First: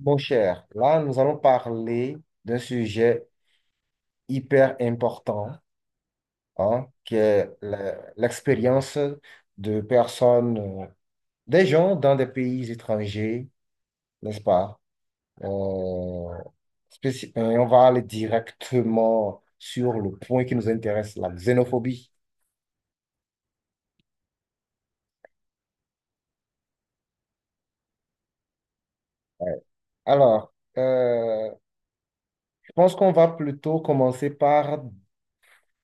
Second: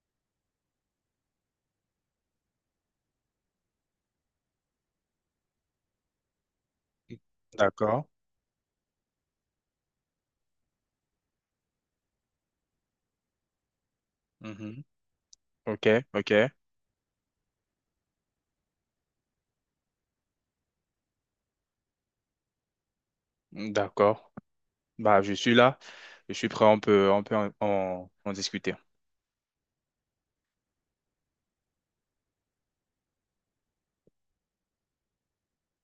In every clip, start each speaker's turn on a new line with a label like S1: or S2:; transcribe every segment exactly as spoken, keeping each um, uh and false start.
S1: Mon cher, là, nous allons parler d'un sujet hyper important, hein, qui est
S2: D'accord.
S1: la- l'expérience de personnes, euh, des gens dans des pays étrangers, n'est-ce pas?
S2: Mhm. Ok,
S1: Euh,
S2: ok.
S1: spéci- euh, on va aller directement sur le point qui nous intéresse, la xénophobie.
S2: D'accord. Bah, je suis là. Je suis prêt. On peut, on peut en, en- en discuter.
S1: Ouais. Alors, euh, je pense qu'on va plutôt commencer par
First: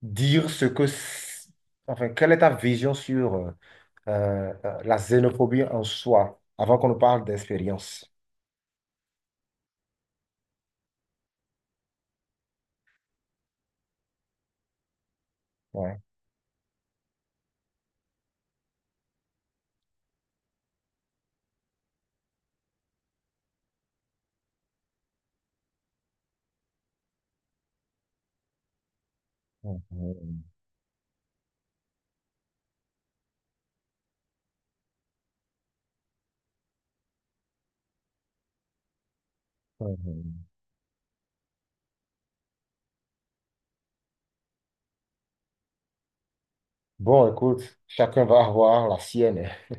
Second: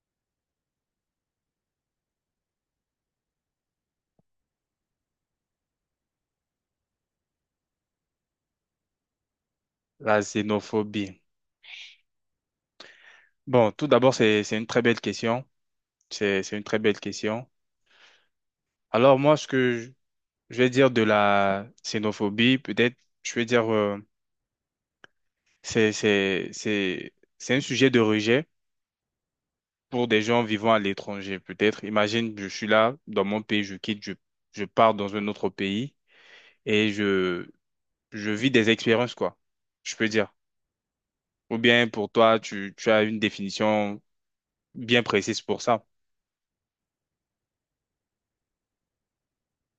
S1: dire ce que, c- enfin, quelle est ta vision sur euh, euh, euh, la xénophobie en soi, avant qu'on ne parle d'expérience.
S2: La xénophobie. Bon, tout d'abord, c'est, c'est une très belle question.
S1: Ouais.
S2: C'est, c'est une très belle question. Alors, moi, ce que je, je vais dire de la xénophobie, peut-être, je vais dire, euh, c'est, c'est, c'est, c'est un sujet de rejet pour des gens
S1: Mhm.
S2: vivant à l'étranger, peut-être. Imagine, je suis là, dans mon pays, je quitte, je, je pars dans un autre pays et je, je vis des expériences, quoi, je peux dire.
S1: Mhm.
S2: Ou bien pour toi, tu, tu as une définition bien précise pour ça.
S1: Bon, écoute, chacun va avoir la sienne, hein.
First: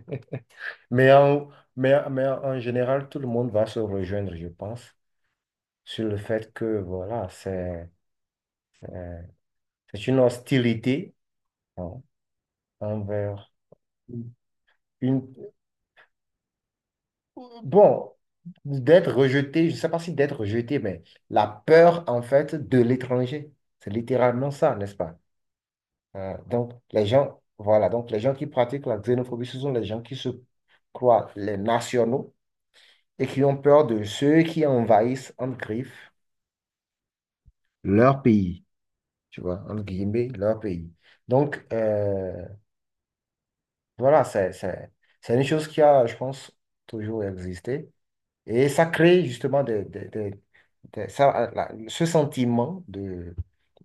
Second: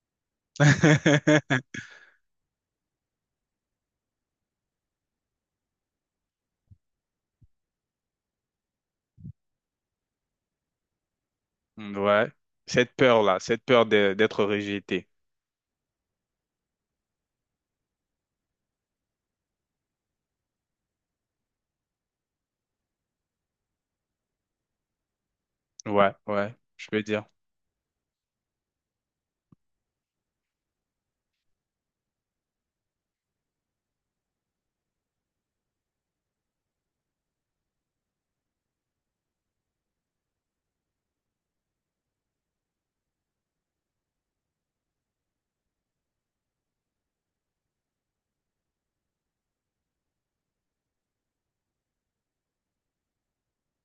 S1: Mais en, mais, mais en général, tout le monde va se rejoindre, je pense, sur le fait que, voilà, c'est euh, c'est une hostilité, hein,
S2: Ouais, cette peur-là,
S1: envers
S2: cette peur de- d'être rejeté.
S1: une... Bon, d'être rejeté, je ne sais pas si d'être rejeté, mais la peur, en fait, de l'étranger. C'est littéralement ça, n'est-ce pas?
S2: Ouais,
S1: Euh,
S2: ouais,
S1: donc,
S2: je peux
S1: les
S2: dire.
S1: gens, voilà, donc les gens qui pratiquent la xénophobie, ce sont les gens qui se croient les nationaux et qui ont peur de ceux qui envahissent, en griffe, leur pays, tu vois, entre guillemets, leur pays. Donc, euh, voilà, c'est, c'est, c'est une chose qui a, je pense, toujours existé. Et ça crée justement des, des- des- des- ça, euh, la- ce sentiment de,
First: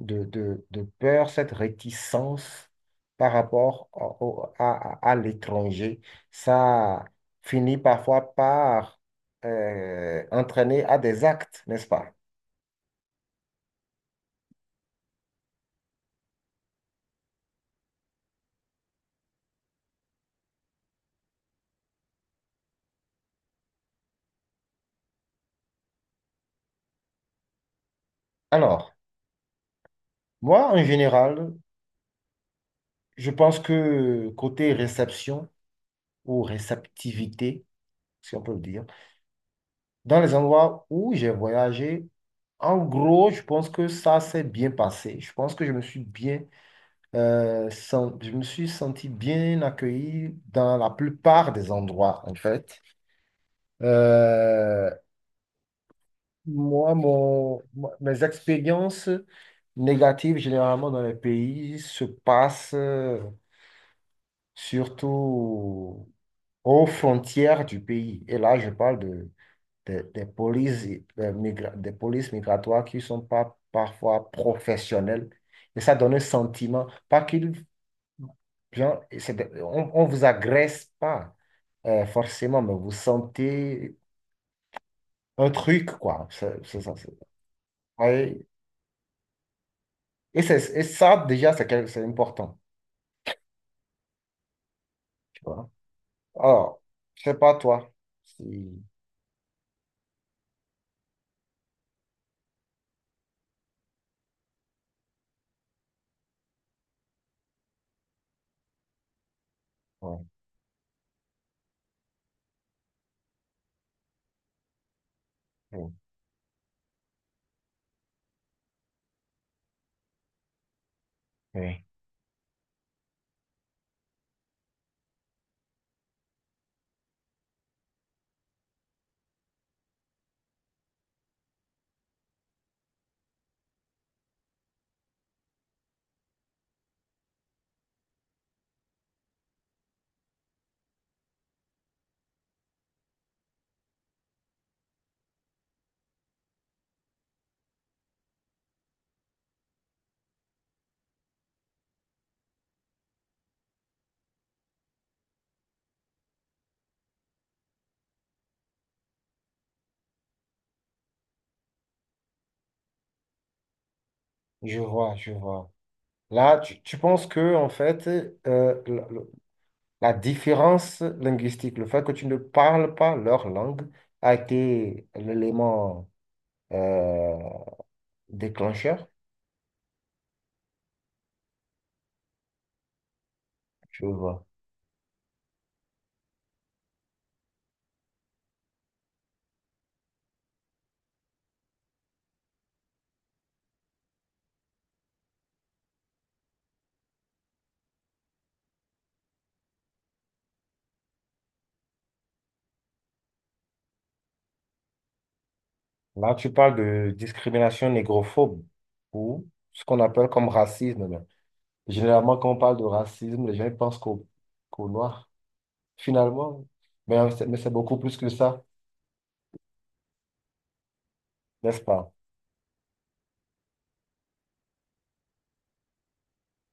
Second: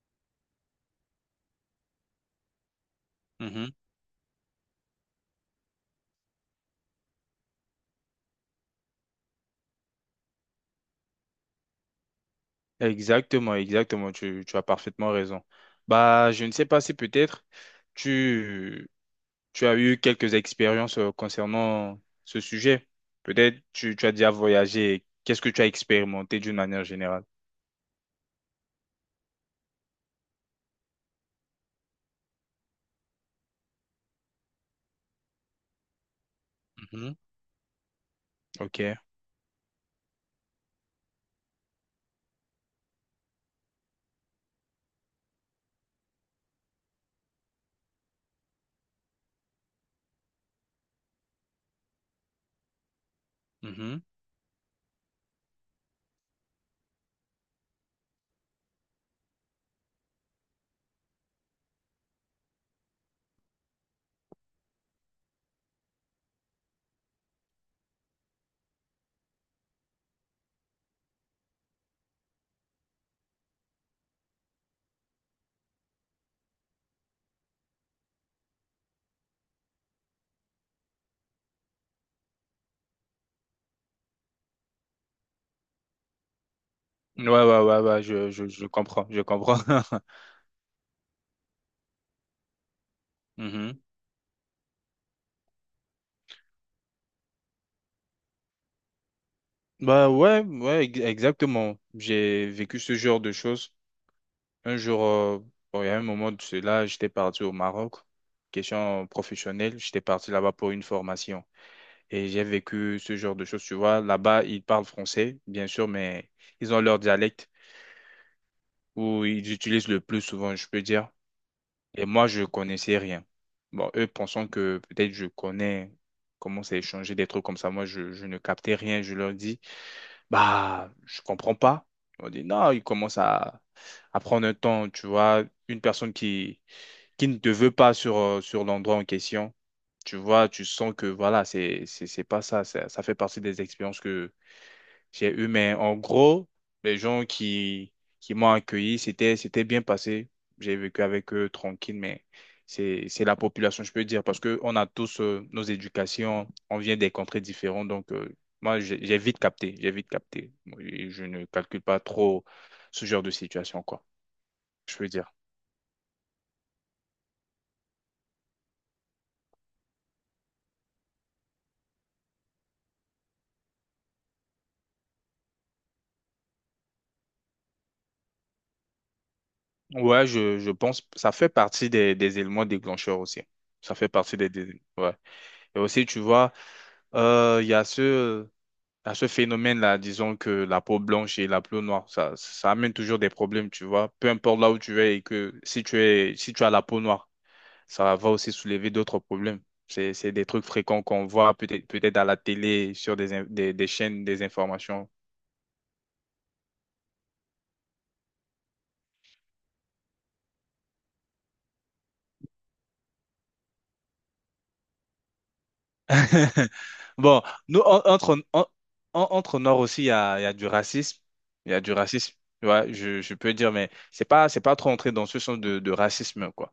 S1: de, de- de peur, cette réticence par
S2: Mhm.
S1: rapport au- au- à, à- à l'étranger. Ça finit parfois par euh, entraîner à des actes, n'est-ce pas?
S2: Exactement, exactement, tu, tu as parfaitement raison. Bah, je ne sais pas si peut-être tu, tu as eu quelques expériences euh, concernant ce sujet. Peut-être tu, tu as déjà voyagé. Qu'est-ce que tu as expérimenté d'une manière générale?
S1: Alors, moi, en général, je pense que côté réception ou
S2: Mhm.
S1: réceptivité, si on peut le dire,
S2: Ok.
S1: dans les endroits où j'ai voyagé, en gros, je pense que ça s'est bien passé. Je pense que je me suis bien, euh, sen- je me suis senti bien accueilli dans la plupart des endroits, en fait.
S2: Mhm.
S1: Euh, moi, mon, moi, mes expériences négatives, généralement dans les pays, se passent euh, surtout aux frontières du pays. Et là, je parle de des, des polices, des, migra- des polices migratoires qui sont pas parfois professionnelles. Et ça donne un sentiment, pas qu'ils, bien, c'est des- on, on vous agresse pas euh, forcément, mais vous sentez un truc, quoi. C'est- c'est ça, c'est-
S2: Ouais, ouais, ouais, ouais, je,
S1: ouais.
S2: je, je comprends, je comprends.
S1: Et, c'est- et ça, déjà, c'est quel- c'est important,
S2: Mhm.
S1: tu vois. Alors, je sais pas toi. si-
S2: Bah ouais, ouais, ex- exactement. J'ai vécu ce genre de choses. Un jour, euh, bon, il y a un moment de cela, j'étais parti au Maroc, question professionnelle, j'étais
S1: ouais,
S2: parti là-bas pour une formation. Et j'ai vécu ce genre de choses, tu vois. Là-bas, ils parlent français, bien sûr,
S1: ouais,
S2: mais ils ont leur dialecte où ils utilisent le plus souvent, je peux dire.
S1: ouais.
S2: Et moi, je connaissais rien. Bon, eux pensant que peut-être je connais comment c'est échanger des trucs comme ça. Moi, je, je ne captais rien. Je leur dis, bah, je comprends pas. On dit, non, ils commencent à, à prendre un temps, tu vois. Une personne qui, qui ne te veut pas sur, euh, sur l'endroit en question, tu vois, tu sens que voilà, c'est, c'est, c'est pas ça, ça. Ça fait partie des expériences que j'ai eu, mais en gros, les gens qui, qui m'ont accueilli, c'était, c'était bien passé. J'ai vécu avec eux tranquille, mais c'est, c'est la population, je peux dire, parce que on a tous euh, nos éducations, on vient des contrées différentes, donc euh, moi, j'ai j'ai vite capté, j'ai vite capté. Et je ne calcule pas trop ce genre de situation, quoi,
S1: Je
S2: je peux
S1: vois, je
S2: dire.
S1: vois. Là, tu, tu penses que, en fait, euh, la différence linguistique, le fait que tu ne parles pas leur langue, a été l'élément euh, déclencheur,
S2: Ouais, je, je pense, ça fait partie des, des éléments déclencheurs aussi. Ça
S1: tu
S2: fait partie
S1: vois.
S2: des, des- ouais. Et aussi, tu vois, euh, il y a ce à ce phénomène-là, disons que la peau blanche et la peau noire, ça, ça amène toujours des problèmes, tu vois. Peu importe là où tu es et que si tu es, si tu as la peau noire, ça va aussi soulever d'autres problèmes. C'est, c'est des trucs fréquents qu'on voit peut-être peut-être à la télé, sur des, in- des, des chaînes, des informations.
S1: Là, tu parles de discrimination négrophobe ou ce qu'on appelle comme racisme là. Généralement, quand on parle de racisme, les gens ils pensent qu'au qu'au noir, finalement. Mais, euh,
S2: Bon,
S1: c'est mais c'est
S2: nous,
S1: beaucoup
S2: en-
S1: plus que
S2: entre,
S1: ça,
S2: en- en- entre Noirs aussi, il y a, il y a du racisme. Il y
S1: n'est-ce
S2: a du
S1: pas?
S2: racisme, tu vois, je, je peux dire, mais c'est pas, c'est pas trop entré dans ce sens de, de racisme, quoi.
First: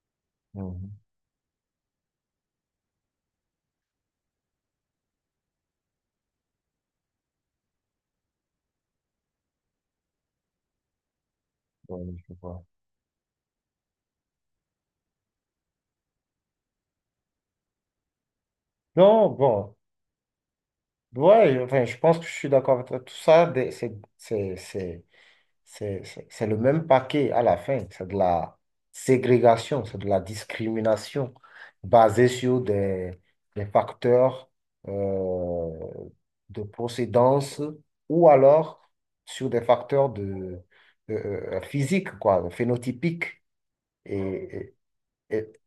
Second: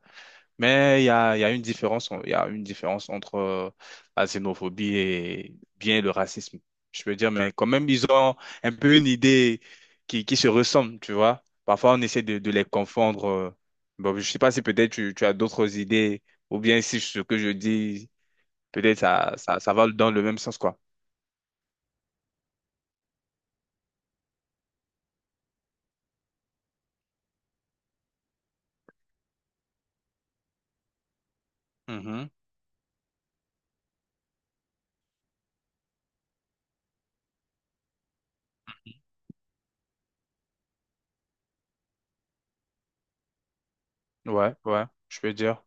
S2: Mais
S1: Mhm.
S2: il y a, il y a une différence, il y a une différence entre euh, la xénophobie et bien le racisme. Je veux dire, mais quand même, ils ont un peu une idée qui, qui se ressemble, tu vois. Parfois, on
S1: Ouais,
S2: essaie
S1: je
S2: de, de les
S1: vois.
S2: confondre. euh. Bon, je sais pas si peut-être tu, tu as d'autres idées, ou bien si ce que je dis, peut-être
S1: Non,
S2: ça, ça, ça
S1: bon,
S2: va dans le même sens, quoi.
S1: ouais, enfin, je pense que je suis d'accord avec toi. Tout ça, des- c'est, c'est, c'est- C'est c'est- c'est le même paquet à la fin. C'est de la ségrégation, c'est de la discrimination basée
S2: Mhm.
S1: sur des, des facteurs euh, de procédance ou alors sur des facteurs de, euh, euh, physiques, quoi, phénotypiques.
S2: Ouais,
S1: Et,
S2: ouais, je veux
S1: et, et-
S2: dire.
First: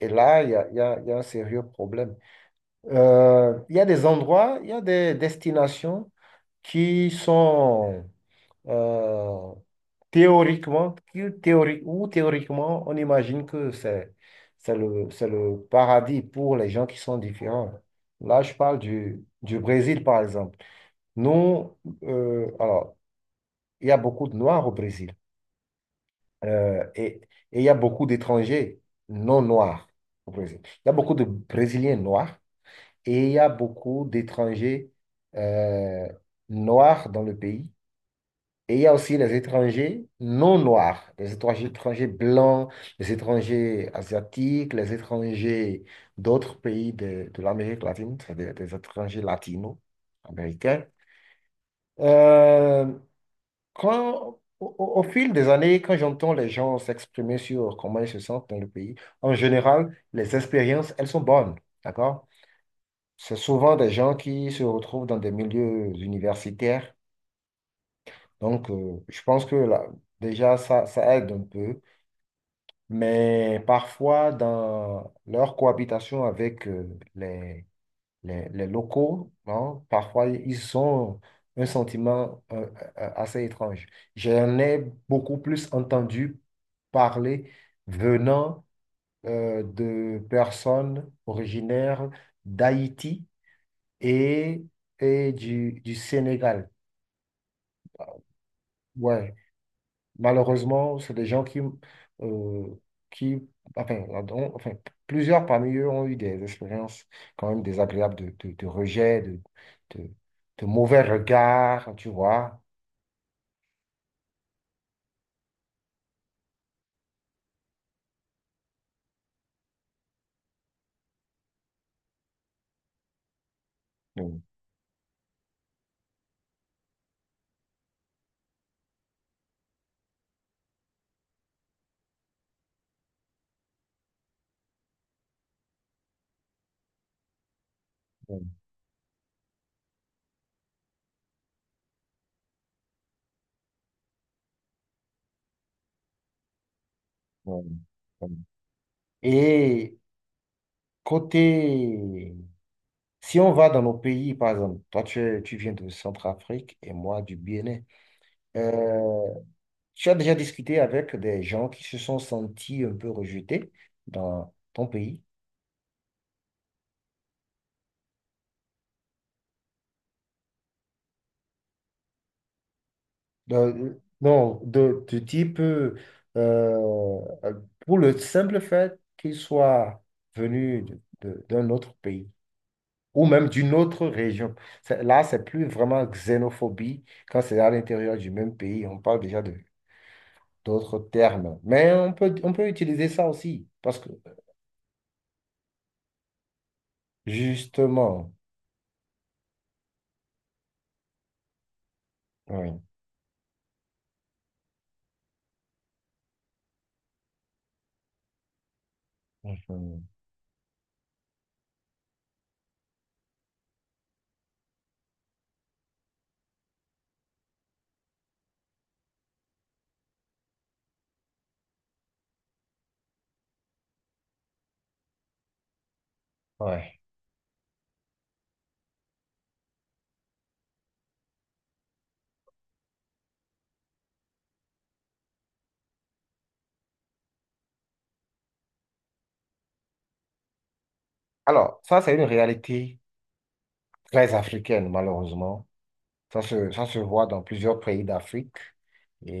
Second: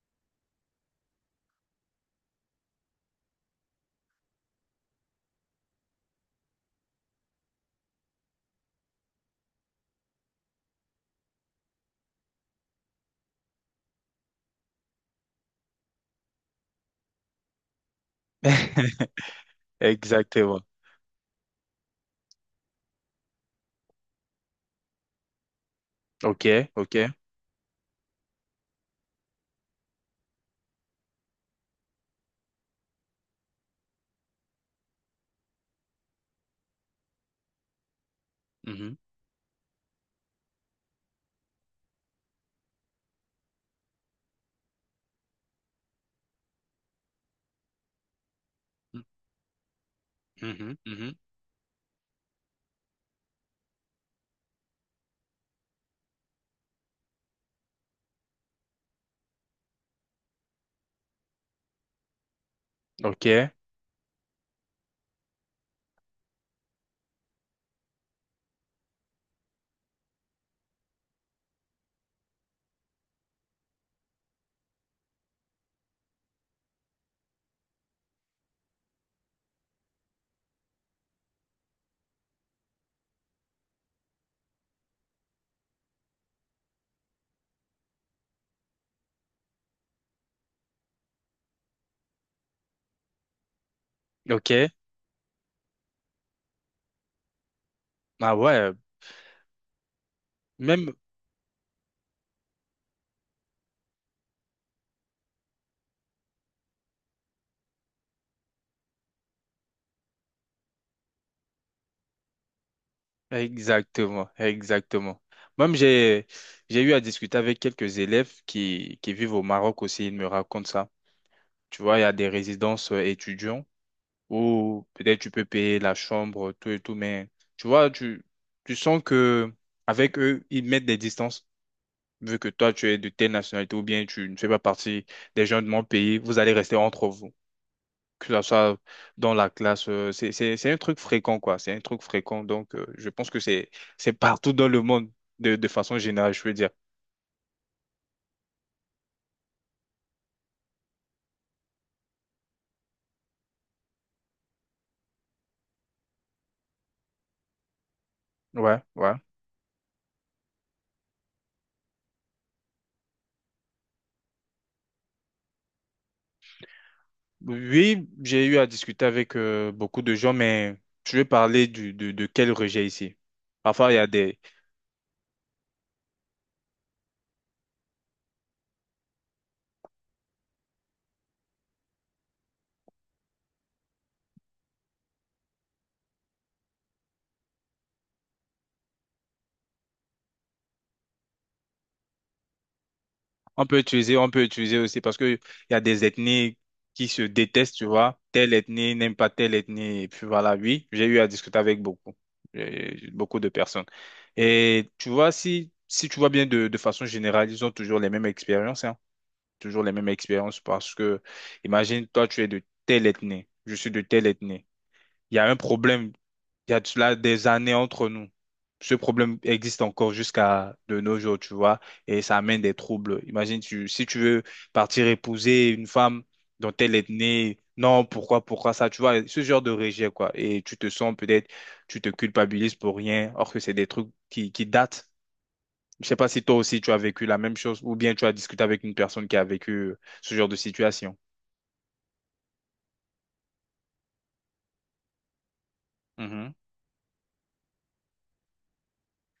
S1: et là, il y a, il y a- il y a un sérieux problème. Euh, il y a des endroits, il y a des destinations qui sont euh, théoriquement, que théori- ou théoriquement, on imagine que c'est c'est le, c'est le paradis pour les gens qui sont différents. Là, je parle du, du Brésil, par exemple.
S2: Exactement.
S1: Nous, euh, alors, il y a beaucoup de Noirs au Brésil
S2: Ok,
S1: euh, et,
S2: ok.
S1: et il y a beaucoup d'étrangers non noirs au Brésil. Il y a beaucoup de Brésiliens noirs et il y a beaucoup d'étrangers euh, noirs dans le pays. Et il y a
S2: Mhm.
S1: aussi les étrangers non noirs, les étrangers étrangers blancs, les étrangers asiatiques, les étrangers d'autres pays de, de l'Amérique latine, c'est-à-dire des étrangers
S2: Mhm,
S1: latino-américains.
S2: mhm.
S1: Euh, quand, au, au- au fil des années, quand j'entends les gens s'exprimer sur comment ils se sentent dans le pays, en général, les expériences, elles sont bonnes, d'accord?
S2: Ok,
S1: C'est souvent des gens qui se retrouvent dans des milieux universitaires. Donc, euh, je pense que là, déjà, ça, ça aide un peu, mais parfois, dans leur cohabitation avec euh, les, les, les locaux, hein, parfois, ils ont un sentiment euh, euh, euh, assez étrange. J'en ai beaucoup plus entendu parler venant euh, de personnes originaires d'Haïti
S2: ok.
S1: et, et du, du Sénégal.
S2: Ah ouais,
S1: Ouais.
S2: même.
S1: Malheureusement, c'est des gens qui, euh, qui enfin, ont- enfin, plusieurs parmi eux ont eu des expériences quand même désagréables de, de, de rejet, de, de, de mauvais regards, tu vois.
S2: Exactement, exactement. Même j'ai j'ai eu à discuter avec quelques élèves qui, qui vivent au Maroc aussi, ils me racontent ça. Tu vois, il y a des résidences euh, étudiants
S1: Mm,
S2: où peut-être tu peux payer la chambre, tout et tout, mais tu vois, tu, tu sens que avec eux, ils mettent des distances. Vu que toi, tu es de telle nationalité ou bien tu ne fais pas partie des gens de mon pays, vous allez rester entre vous que ça
S1: mm,
S2: soit dans la classe, euh, c'est, c'est, c'est un truc fréquent, quoi. C'est un truc fréquent. Donc, euh, je pense que c'est, c'est partout dans le monde, de, de façon générale, je veux dire.
S1: mm, mm. Et côté, si on va dans nos pays, par exemple, toi tu, es- tu viens de Centrafrique et moi du Bénin,
S2: Ouais, ouais.
S1: euh, tu as déjà discuté avec des gens qui se sont sentis un peu rejetés dans ton pays?
S2: Oui, j'ai eu à discuter avec euh, beaucoup de gens, mais je vais parler du, de, de quel rejet ici. Parfois,
S1: Euh,
S2: il y a des,
S1: non, de, du type, euh, euh, pour le simple fait qu'il soit venu de- de- d'un autre pays ou même d'une autre région. C'est- Là, c'est plus vraiment xénophobie quand c'est à l'intérieur du même pays. On parle déjà de d'autres termes. Mais on peut, on peut utiliser ça aussi
S2: on peut
S1: parce que
S2: utiliser, on peut utiliser aussi parce que il y a des ethnies qui se détestent, tu vois.
S1: justement,
S2: Telle ethnie n'aime pas telle ethnie. Et puis voilà, oui, j'ai eu à discuter avec beaucoup,
S1: oui.
S2: euh, beaucoup de personnes. Et tu vois, si, si tu vois bien de, de façon générale, ils ont toujours les mêmes expériences, hein. Toujours les
S1: Mhm,
S2: mêmes expériences parce que, imagine, toi, tu es de telle ethnie, je suis de telle ethnie. Il y a un problème il y a de cela des années entre nous. Ce problème existe encore jusqu'à de nos jours, tu vois, et ça amène des troubles. Imagine, tu, si tu veux partir épouser une femme dont elle
S1: ouais.
S2: est née, non, pourquoi, pourquoi ça, tu vois, ce genre de rejet, quoi. Et tu te sens peut-être, tu te culpabilises pour rien, or que c'est des trucs qui, qui datent. Je sais pas si toi aussi tu as vécu la même chose, ou bien tu as discuté avec une personne qui a vécu euh, ce genre de situation.
S1: Alors, ça, c'est une réalité très africaine, malheureusement. Ça se, ça se voit dans plusieurs pays d'Afrique.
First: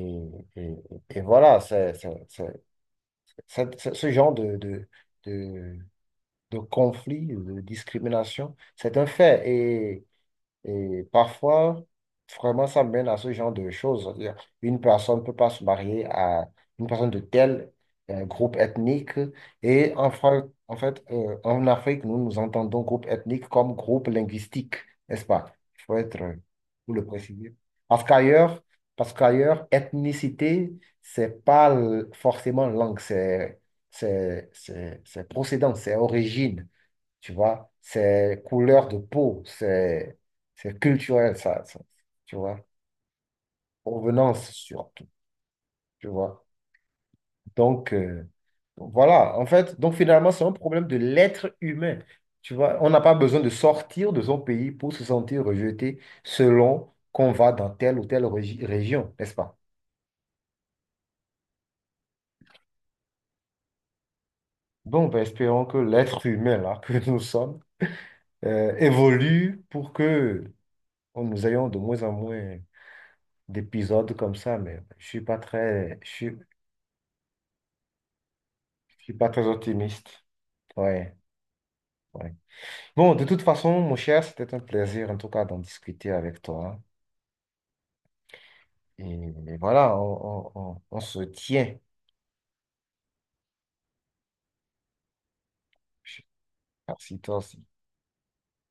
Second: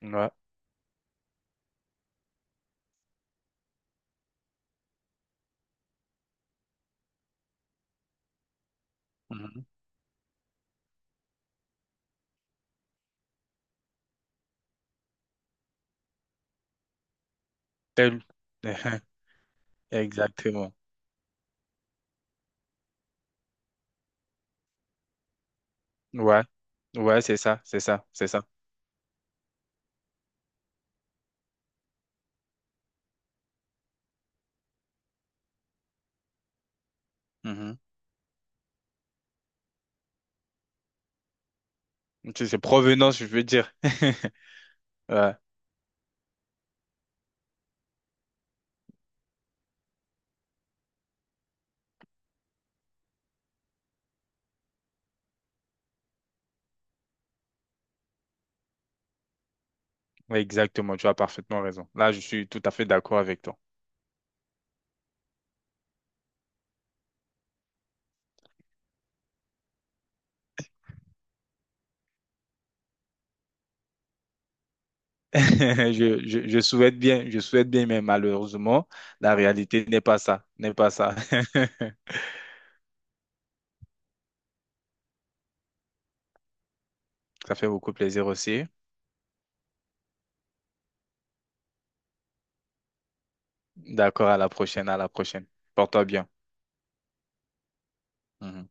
S2: Mhm. Ouais.
S1: et, et voilà, c'est, c'est, c'est- c'est- c'est- ce genre de, de, de, de conflit, de discrimination, c'est un
S2: Mhm.
S1: fait. Et parfois, vraiment, ça mène à ce genre de choses. C'est-à-dire, une personne ne peut pas se marier à une personne de tel euh,
S2: Tel-
S1: groupe ethnique. Et en, fra-
S2: Exactement.
S1: en fait, euh, en Afrique, nous nous entendons groupe ethnique comme groupe linguistique, n'est-ce pas? Il faut être, euh,
S2: Ouais,
S1: pour le
S2: ouais, c'est
S1: préciser.
S2: ça, c'est
S1: Parce
S2: ça, c'est ça.
S1: qu'ailleurs, parce qu'ailleurs, ethnicité, c'est pas l- forcément langue, c'est c'est- c'est- c'est procédant, c'est origine. Tu vois,
S2: Mhm.
S1: c'est couleur de peau, c'est c'est culturel, ça, ça, tu
S2: C'est c'est
S1: vois.
S2: provenance, je veux dire.
S1: Provenance surtout,
S2: Ouais.
S1: tu vois. Donc, euh, voilà, en fait, donc finalement, c'est un problème de l'être humain. Tu vois, on n'a pas besoin de sortir de son pays pour se sentir rejeté selon qu'on va dans telle ou telle régi- région, n'est-ce pas?
S2: Oui, exactement, tu as parfaitement raison. Là, je suis tout à fait d'accord avec toi.
S1: Bon, ben, espérons que l'être humain, là, que nous sommes, euh, évolue pour que on- nous ayons de moins en moins d'épisodes comme ça, mais je suis pas très, je
S2: Je,
S1: suis...
S2: je, je souhaite bien, je souhaite bien, mais malheureusement,
S1: Je suis pas
S2: la
S1: très
S2: réalité n'est pas
S1: optimiste.
S2: ça, n'est pas ça.
S1: Ouais, ouais. Bon, de toute façon, mon cher, c'était un plaisir, en tout cas, d'en discuter avec toi.
S2: Ça fait beaucoup plaisir aussi.
S1: Et, et voilà, on, on- on- on se tient.
S2: D'accord, à la prochaine, à la prochaine. Porte-toi
S1: Je sais
S2: bien.
S1: pas si toi aussi.
S2: Mhm.